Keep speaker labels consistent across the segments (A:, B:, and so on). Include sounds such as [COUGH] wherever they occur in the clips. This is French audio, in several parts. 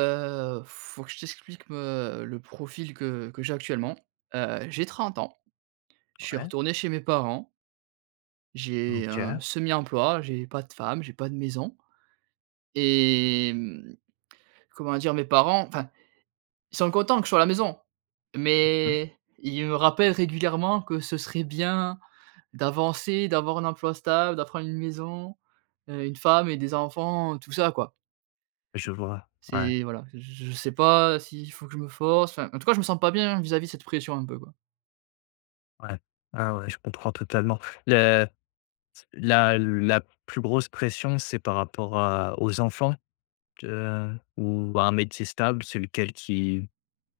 A: Heu, faut que je t'explique, me le profil que que j'ai actuellement. Heu, j'ai 30 ans, je suis
B: Ouais.
A: retourné chez mes parents j'ai un
B: OK.
A: semi-emploi, j'ai pas de femme, j'ai pas de maison et mmh, comment dire? Mes parents enfin, ils sont contents que je sois à la maison,
B: Mmh mh.
A: mais ils me rappellent régulièrement que ce serait bien d'avancer, d'avoir un emploi stable, de prendre une maison, heu, une femme et des enfants, tout ça, quoi.
B: Je vois, ouais.
A: C'est voilà, j j je sais pas s'il faut que je me force. Enfin, en tout cas, je me sens pas bien, vis-à-vis de cette pression un peu, quoi.
B: Ouais. Ah ouais, je comprends totalement. Le ts la la plus grosse pression, c'est par rapport à aux enfants? Te ou à un métier stable? C'est lequel qui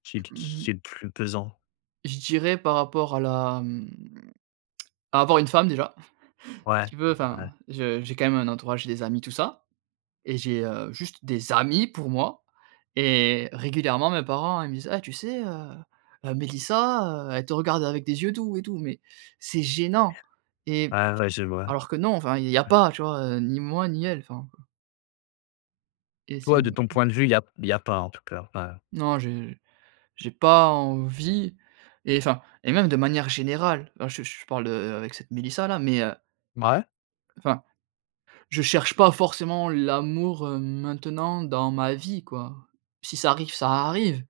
B: qui qu qui
A: Mmh.
B: est le plus pesant?
A: Je dirais, par rapport à la mmh, [TSK] à avoir une femme déjà. [CHUCKLES] Si
B: Ouais.
A: tu veux
B: Ouais, ouais.
A: enfin, je j'ai quand même un entourage, et des amis, tout ça. Et j'ai, heu, juste des amis pour moi et régulièrement mes parents ils me disent: «Eh tu sais, heu heu, Mélissa, heu, elle te regarde avec des yeux doux et tout». Mais c'est gênant et
B: Ouais, ouais, je vois.
A: alors que non, enfin, il y a
B: Ouais.
A: pas, tu vois? Heu, ni moi ni elle, enfin Et c'est
B: Toi, de
A: m
B: ton point de vue, il y a p il y a pas en tout cas, enfin
A: Non, j'ai j'ai pas envie et enfin, et même de manière générale, alors je je parle, heu, avec cette Mélissa là, mais heu
B: Mouais.
A: enfin, je cherche pas forcément l'amour maintenant dans ma vie quoi. Si ça arrive, ça arrive.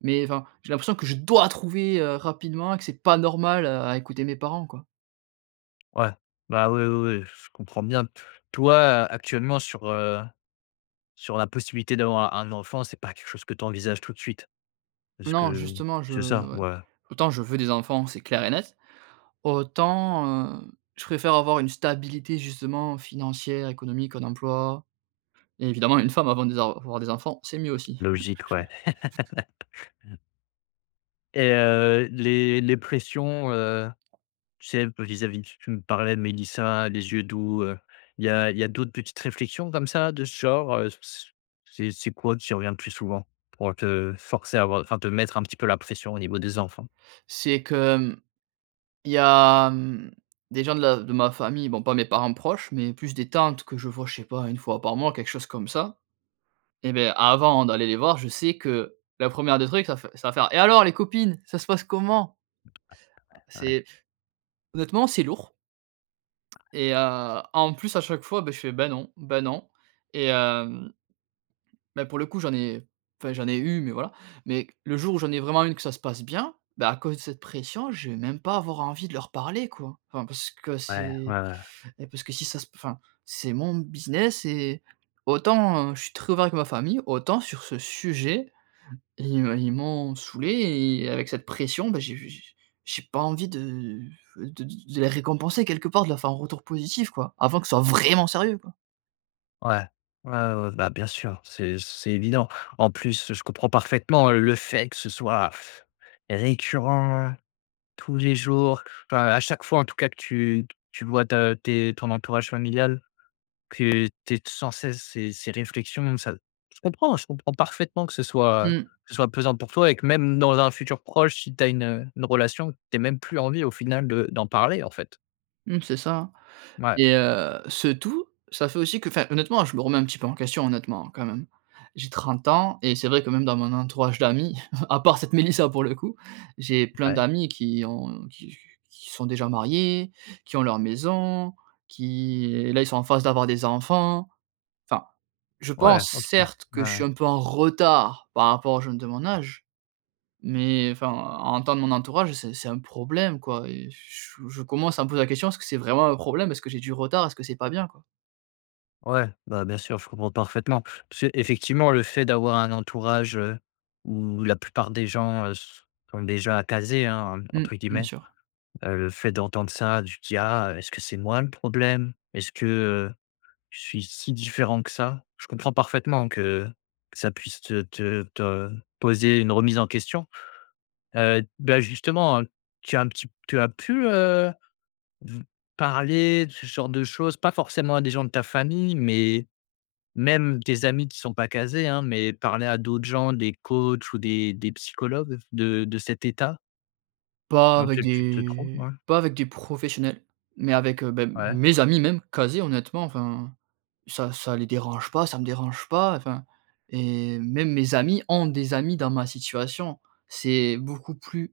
A: Mais enfin, j'ai l'impression que je dois trouver, heu, rapidement, que c'est pas normal à écouter mes parents quoi.
B: Ouais, bah, oui oui oui, je comprends bien. Toi, a actuellement sur heu, sur la possibilité d'avoir un enfant c'est pas quelque chose que tu envisages tout de suite, puisque
A: Non, justement je
B: c'est ça?
A: ouais,
B: Ouais.
A: autant je veux des enfants c'est clair et net, autant, heu, je préfère avoir une stabilité justement financière, économique, un emploi et évidemment, une femme avant des avoir des enfants, c'est mieux aussi.
B: Logique, ouais.
A: [CHUCKLES]
B: [LAUGHS] Et heu, les les pressions, heu, tu sais un peu vis à vis tu tu me parlais de Melissa, les yeux doux heu, Il y a il y a d'autres petites réflexions comme ça de ce genre? Heu, c' c'est c'est quoi qui revient plus souvent? Pour te forcer à avoir heu, enfin te mettre un petit peu la pression au niveau des enfants.
A: C'est que hem, il y a, mmh, des gens de la de ma famille, bon, pas mes parents proches, mais plus des tantes que je vois, je ne sais pas, 1 fois par mois, quelque chose comme ça. Et beh, avant d'aller les voir, je sais que la 1e des trucs ça fai ça va faire: «Et alors les copines, ça se passe comment?»
B: [UNINTELLIGIBLE] Ouais.
A: c'est honnêtement, c'est lourd et heu, en plus à chaque fois beh, je fais: «Ben non, ben non et hem» ben pour le coup, j'en ai enfin, j'en ai eu, mais voilà. Mais le jour où j'en ai vraiment une que ça se passe bien, bah à cause de cette pression, je vais même pas avoir envie de leur parler quoi. Enfin, parce que
B: Ouais, ouais,
A: c'est
B: ouais.
A: et parce que si ça se p enfin, c'est mon business et, autant je suis très ouvert avec ma famille, autant sur ce sujet, ils me ils m'ont saoulé et avec cette pression, ben, j'ai j' j' j' j' j'ai pas envie de de de les récompenser quelque part, de leur faire un retour positif quoi, avant que ça soit vraiment sérieux quoi.
B: Ouais, ouais, ouais, bah, bien sûr, c'est c c'est évident. En plus, je comprends parfaitement le fait que ce soit [BLOWS AIR] récurrent, tous les jours. Enfin, à chaque fois, en tout cas, que tu t tu vois? Ta tes ton entourage familial, que tu aies t sans cesse ces ces réflexions, ça, je comprends je comprends parfaitement que ce soit, heu,
A: Mmh.
B: que ce soit pesant pour toi, et que même dans un futur proche, si tu as une, heu, une relation, tu aies même plus envie, au final, de d'en parler, en fait.
A: Mmh, c'est ça,
B: Ouais.
A: et heu, ce tout ça fait aussi qu'enfin, honnêtement, je me remets un petit peu en question, honnêtement, hein, quand même. J'ai 30 ans et c'est vrai que même dans mon entourage d'amis, [CHUCKLES] à part cette Mélissa, pour le coup, j'ai plein
B: Ouais.
A: d'amis qui ont qui qu qui sont déjà mariés, qui ont leur maison, qui et là ils sont en phase d'avoir des enfants. Enfin, je
B: Ouais,
A: pense,
B: OK,
A: certes, que
B: ouais,
A: je suis
B: ouais.
A: un peu en retard, par rapport aux jeunes de mon âge. Mais, enfin, à entendre mon entourage c'est c'est un problème quoi et ch je je commence à me poser la question, est-ce que c'est vraiment un problème? Est-ce que j'ai du retard? Est-ce que c'est pas bien, quoi?
B: Ouais, bah, bien sûr, je comprends parfaitement. Tu sais? Effectivement, le fait d'avoir un entourage, heu, où la plupart des gens, heu, s sont déjà «casés», hein, ent
A: Mmh,
B: entre
A: bien
B: guillemets,
A: sûr.
B: heu, le fait d'entendre ça, tu te dis: «Ah, heu, est-ce que c'est moi le problème? Est-ce que, heu, je suis si différent que ça?» je comprends parfaitement que, ça puisse te te te poser une remise en question, heu, bah, justement, heu, tu as un petit tu as pu, heu, parler de ce genre de choses, pas forcément à des gens de ta famille, mais même des amis qui sont pas casés, hein? Mais parler à d'autres gens, des coachs ou des des psychologues, de de cet état?
A: Pas
B: Dans
A: avec
B: lequel tu te trouves
A: des
B: ouais.
A: pas avec des professionnels, mais avec, heu, beh,
B: Ouais.
A: mes amis, même, quasi honnêtement, enfin, ça ça les dérange pas, ça me dérange pas, enfin et même mes amis ont des amis dans ma situation. C'est beaucoup plus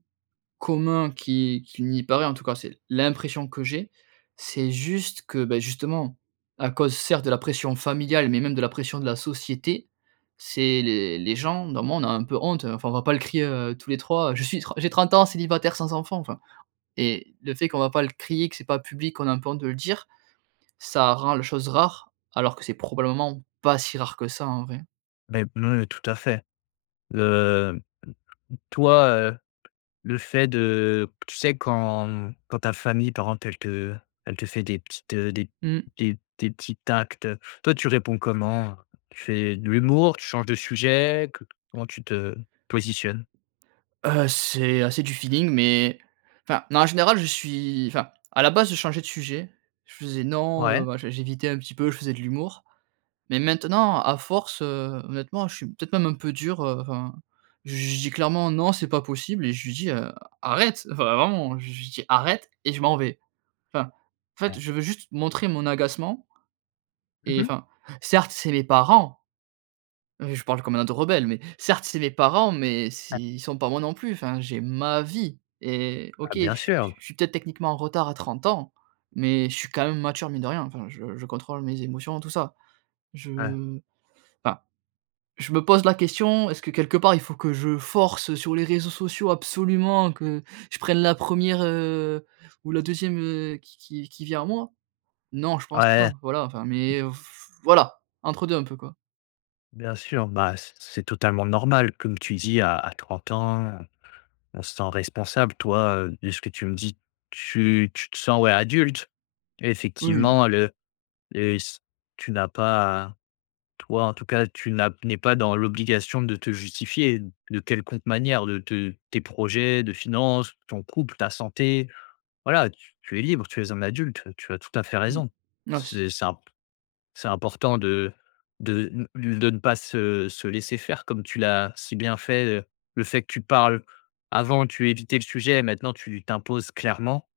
A: commun qui qu'il n'y paraît, en tout cas, c'est l'impression que j'ai. C'est juste que, beh, justement, à cause, certes, de la pression familiale, mais même de la pression de la société, c'est les les gens, bah, moi, on a un peu honte, heu, enfin on va pas le crier, heu, tous les trois, je suis tr j'ai 30 ans, célibataire, sans enfant, enfin et, le fait qu'on va pas le crier, que c'est pas public, qu'on a un peu honte de le dire, ça rend les choses rares, alors que c'est probablement pas si rare que ça, en vrai.
B: Bah, me tout à fait. Le, mmh, toi, heu, le fait de qu tu sais, quand, mmh, quand ta famille, par exemple, elle te elle te fait des petites, heu, des p
A: Mmh.
B: des p des petits actes, heu, toi, tu réponds comment, heu? Tu fais de l'humour? Tu changes de sujet? Co comment tu te positionnes?
A: Heu, c'est assez du feeling, mais enfin, non, en général, je suis enfin, à la base je changeais de sujet, je faisais non, heu,
B: Ouais.
A: machin, j'évitais un petit peu, je faisais de l'humour, mais maintenant, à force, heu, honnêtement, je suis peut-être même un peu dur, heu, enfin j je dis clairement, non c'est pas possible et je lui dis: «Heu, arrête», enfin vraiment, hein, j je lui dis: «arrête» et je m'en vais. Enfin, en fait,
B: Ouais.
A: je veux juste montrer mon agacement
B: Mmh
A: et
B: mh.
A: enfin, certes, c'est mes parents je parle comme un ado rebelle, mais, certes, c'est mes parents, mais s
B: Ouais.
A: ils sont pas moi non plus. Enfin, j'ai ma vie et
B: Bah,
A: OK je
B: bien
A: s
B: sûr.
A: je suis peut-être, techniquement en retard, à 30 ans, mais je suis quand même mature, mine de rien, enfin je je contrôle mes émotions tout ça. Je
B: Ouais.
A: enfin, je me pose la question, est-ce que, quelque part, il faut que je force, heu, sur les réseaux sociaux absolument que je prenne la première, heu, ou la deuxième, heu, qui qui v qui vient à moi? Non, je pense pas
B: Ouais.
A: voilà, enfin,
B: [UNINTELLIGIBLE]
A: mais, heu, f voilà, entre deux un peu, quoi.
B: Bien sûr. Bah, c c'est totalement normal, comme tu dis à à 30 ans, heu, on se sent responsable. Toi, de ce que tu me dis, tu tu te sens, ouais, adulte.
A: Oui.
B: Effectivement le et s tu n'as pas toi en tout cas, tu n'as n'es pas dans l'obligation de te justifier, d de quelconque manière de te tes projets, de finances, ton couple, ta santé. Voilà! Tu tu es libre. Tu es un adulte. Tu as tout à fait
A: Mmh.
B: raison.
A: Merci.
B: C c'est imp c'est important de de ne lu de ne pas se se laisser faire, comme tu l'as si bien fait. Heu, le fait que tu parles. Avant, tu évitais le sujet, maintenant, tu t'imposes clairement.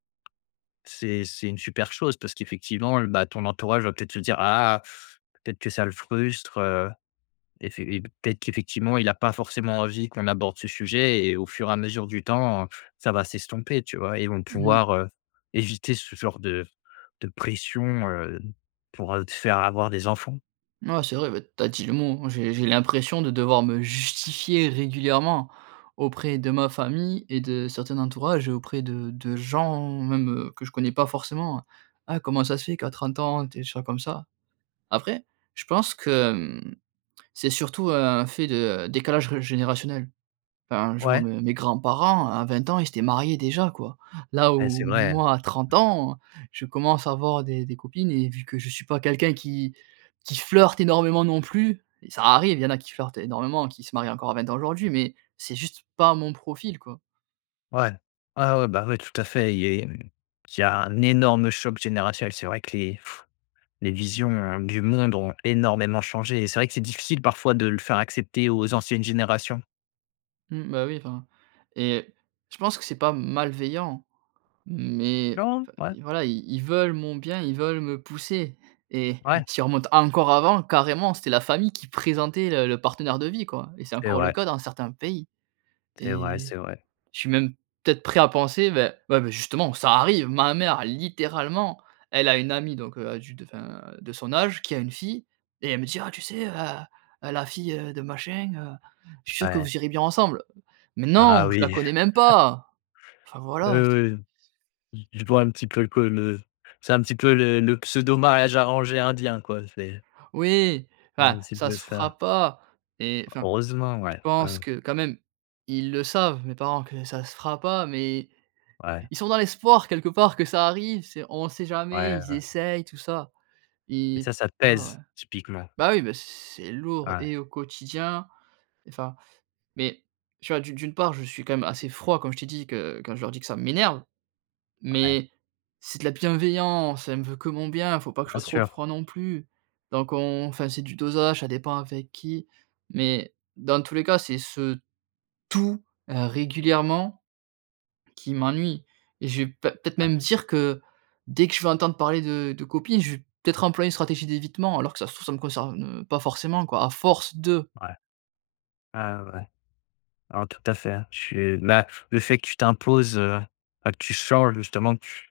B: C'est c'est une super chose parce qu'effectivement, bah, ton entourage va peut-être se dire: «Ah! Peut-être que ça le frustre, heu. Effe et peut-être qu'effectivement, il a pas forcément envie qu'on aborde ce sujet» et au fur et à mesure du temps, ça va s'estomper, tu vois? Et ils vont
A: Mmh.
B: pouvoir, heu, éviter ce genre de de pression, heu, pour te faire avoir des enfants.
A: Mouais, c'est vrai. Bah, tu as dit le mot, hein. J'ai j'ai l'impression de devoir me justifier régulièrement auprès de ma famille et de certains entourages, auprès de de gens même que je connais pas forcément, hein: «Ah, comment ça se fait qu'à 30 ans, tu es déjà comme ça?» après, je pense que, hem, c'est surtout un fait de décalage réj générationnel. Hein, je vois
B: Ouais?
A: mes mes grands-parents, à 20 ans, ils s'étaient mariés déjà, quoi. Là
B: Eh, c'est
A: où,
B: vrai, hein.
A: moi, à 30 ans, je commence à avoir des des copines et vu que je suis pas quelqu'un qui qui flirte énormément non plus et ça arrive, il y en a qui flirtent énormément, qui se marient encore à 20 ans aujourd'hui, mais c'est juste pas mon profil, quoi.
B: Ouais. Ouais, ouais, bah ouais, tout à fait. Il y il y il y a un énorme choc générationnel. C'est vrai que les [BLOWS AIR] les visions du monde ont énormément changé et c'est vrai que c'est difficile, parfois, de le faire accepter aux anciennes générations.
A: Mmh, bah, oui, enfin et je pense que c'est pas malveillant mais v
B: Non, ouais.
A: i voilà, ils ils veulent mon bien, ils veulent me pousser et
B: Ouais.
A: si on remonte encore avant, carrément, c'était la famille qui présentait le le partenaire de vie, quoi et c'est
B: C'est
A: encore le
B: vrai.
A: cas dans certains pays.
B: C'est vrai,
A: Et
B: c'est vrai.
A: je suis même, peut-être, prêt à penser, beh, ouais, beh, justement, ça arrive, ma mère, littéralement, elle a une amie donc, heu, du d enfin de son âge, qui a une fille et elle me dit: «Ah, tu sais, heu, heu, la fille, heu, de machin, heu, je suis sûre que
B: Ouais.
A: vous irez bien ensemble». Mais
B: Ah, ah
A: non! Je la
B: oui.
A: connais même
B: [CHUCKLES]
A: pas! Enfin
B: Oui,
A: voilà, c'est
B: oui,
A: c'est
B: oui, j je vois un petit peu que le c'est, un petit peu, le le pseudo mariage arrangé indien quoi, c'est
A: Oui!
B: C'est
A: Enfin,
B: un petit
A: ça
B: peu
A: se
B: ça.
A: fera pas et enfin,
B: Heureusement,
A: je
B: ouais, ouais,
A: pense
B: ouais.
A: que, quand même, ils le savent mes parents, que ça se fera pas, mais
B: Ouais.
A: ils sont dans l'espoir, quelque part, que ça arrive. C'est on sait jamais,
B: Ouais,
A: ils
B: ouais.
A: essayent tout ça.
B: Et
A: Et
B: ça, ça te
A: enfin, ouais,
B: pèse typiquement?
A: bah, oui, bah, c c'est lourd
B: Ouais.
A: et au quotidien enfin, mais, tu vois, d'u d'une part, je suis quand même assez froid, comme je t'ai dit que quand je leur dis que ça m'énerve,
B: Ouais.
A: mais c'est de la bienveillance. Elle me veut que mon bien, faut pas que je
B: Bien
A: sois trop
B: sûr.
A: froid, non plus. Donc on enfin, c'est du dosage, ça dépend avec qui, mais, dans tous les cas, c'est ce tout, heu, régulièrement, qui m'ennuie et je vais p peut-être
B: Ouais.
A: même dire que, dès que je vais entendre parler de de copines, je vais, peut-être, employer une stratégie d'évitement, alors que, ça se trouve, ça me concerne, heu, pas forcément, quoi, à force de.
B: Ouais, ouais, ouais, ouais, oh, tout à fait, hein. Je suis bah, le fait que tu t'imposes, heu, bah, que tu changes justement que tu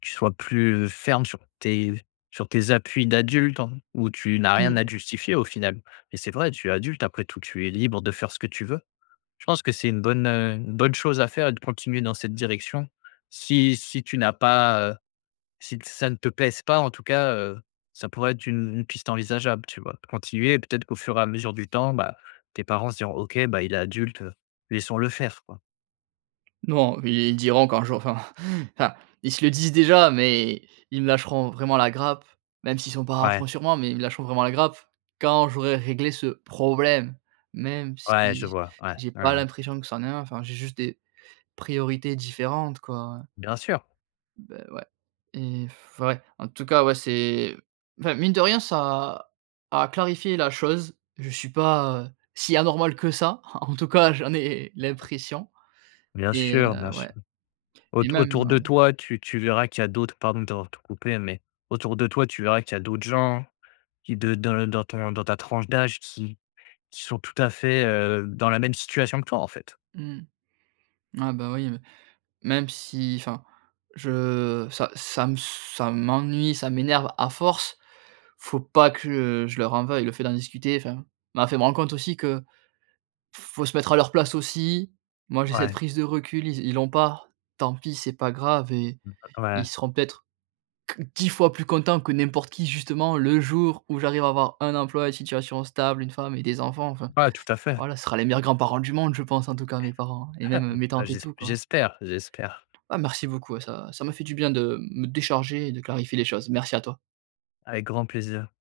B: tu sois plus, heu, ferme sur tes sur tes appuis d'adulte en où tu n'as rien
A: Mmh.
B: à te justifier au final. Mais c'est vrai, tu es adulte après tout, tu es libre de faire ce que tu veux. Je pense que c'est une bonne, heu, une bonne chose à faire et de continuer dans cette direction. Si si tu n'as pas, heu, si t ça ne te pèse pas, en tout cas, heu, ça pourrait être une une piste envisageable, tu vois? De continuer, peut-être qu'au fur et à mesure du temps, bah, tes parents se diront: «OK, bah il est adulte, heu, laissons le faire quoi».
A: Non, ils ils diront qu'un jour enfin enfin, ils se le disent déjà, mais ils me lâcheront vraiment la grappe même s'ils sont pas à
B: Ouais.
A: fond sur moi, mais ils me lâcheront vraiment la grappe quand j'aurai réglé ce problème, même si
B: Ouais. Je
A: j
B: vois, ouais,
A: j'ai
B: ouais,
A: pas
B: ouais.
A: l'impression que ça en est un, enfin, j'ai juste des priorités différentes quoi,
B: Bien sûr.
A: heu. Beh, ouais et [BLOWS AIR] ouais, en tout cas, ouais, c'est, enfin, mine de rien, ça a a clarifié la chose, je suis pas, heu, si anormal que ça, en tout cas, j'en ai l'impression.
B: Bien
A: Et,
B: sûr,
A: heu,
B: bien sûr.
A: ouais,
B: Aut
A: et même
B: autour
A: heu
B: de toi, tu tu verras qu'il y a d'autres pardon de t'avoir tout coupé mais autour de toi, tu verras qu'il y a d'autres gens qui, de dans le dans ton dans ta tranche d'âge, qui qui sont, tout à fait, heu, dans la même situation que toi, en fait.
A: Mmh, ah, bah, oui, b même si, enfin, je ça ça me s ça m'ennuie, ça m'énerve, à force, faut pas que je je leur en veuille. Le fait d'en discuter, enfin, m'a fait me rendre compte, aussi, que, faut se mettre à leur place aussi. Moi, j'ai cette
B: Ouais.
A: prise de recul, ils ils l'ont pas, tant pis, c'est pas grave et
B: [UNINTELLIGIBLE]
A: ils
B: .Ouais.
A: seront peut-être qu 10 fois plus content que n'importe qui, justement, le jour où j'arrive à avoir un emploi et une situation stable, une femme et des enfants. Enfin,
B: Ouais, tout à fait.
A: voilà, ce sera les meilleurs grands-parents du monde, je pense, en tout cas, mes parents
B: [CHUCKLES]
A: et même,
B: Ah,
A: heu, mes
B: bah,
A: tantes et
B: j'esp
A: tout quoi.
B: j'espère, j'espère.
A: Ah, merci beaucoup, ouais, ça ça m'a fait du bien de me décharger et de clarifier les choses. Merci à toi.
B: Avec grand plaisir.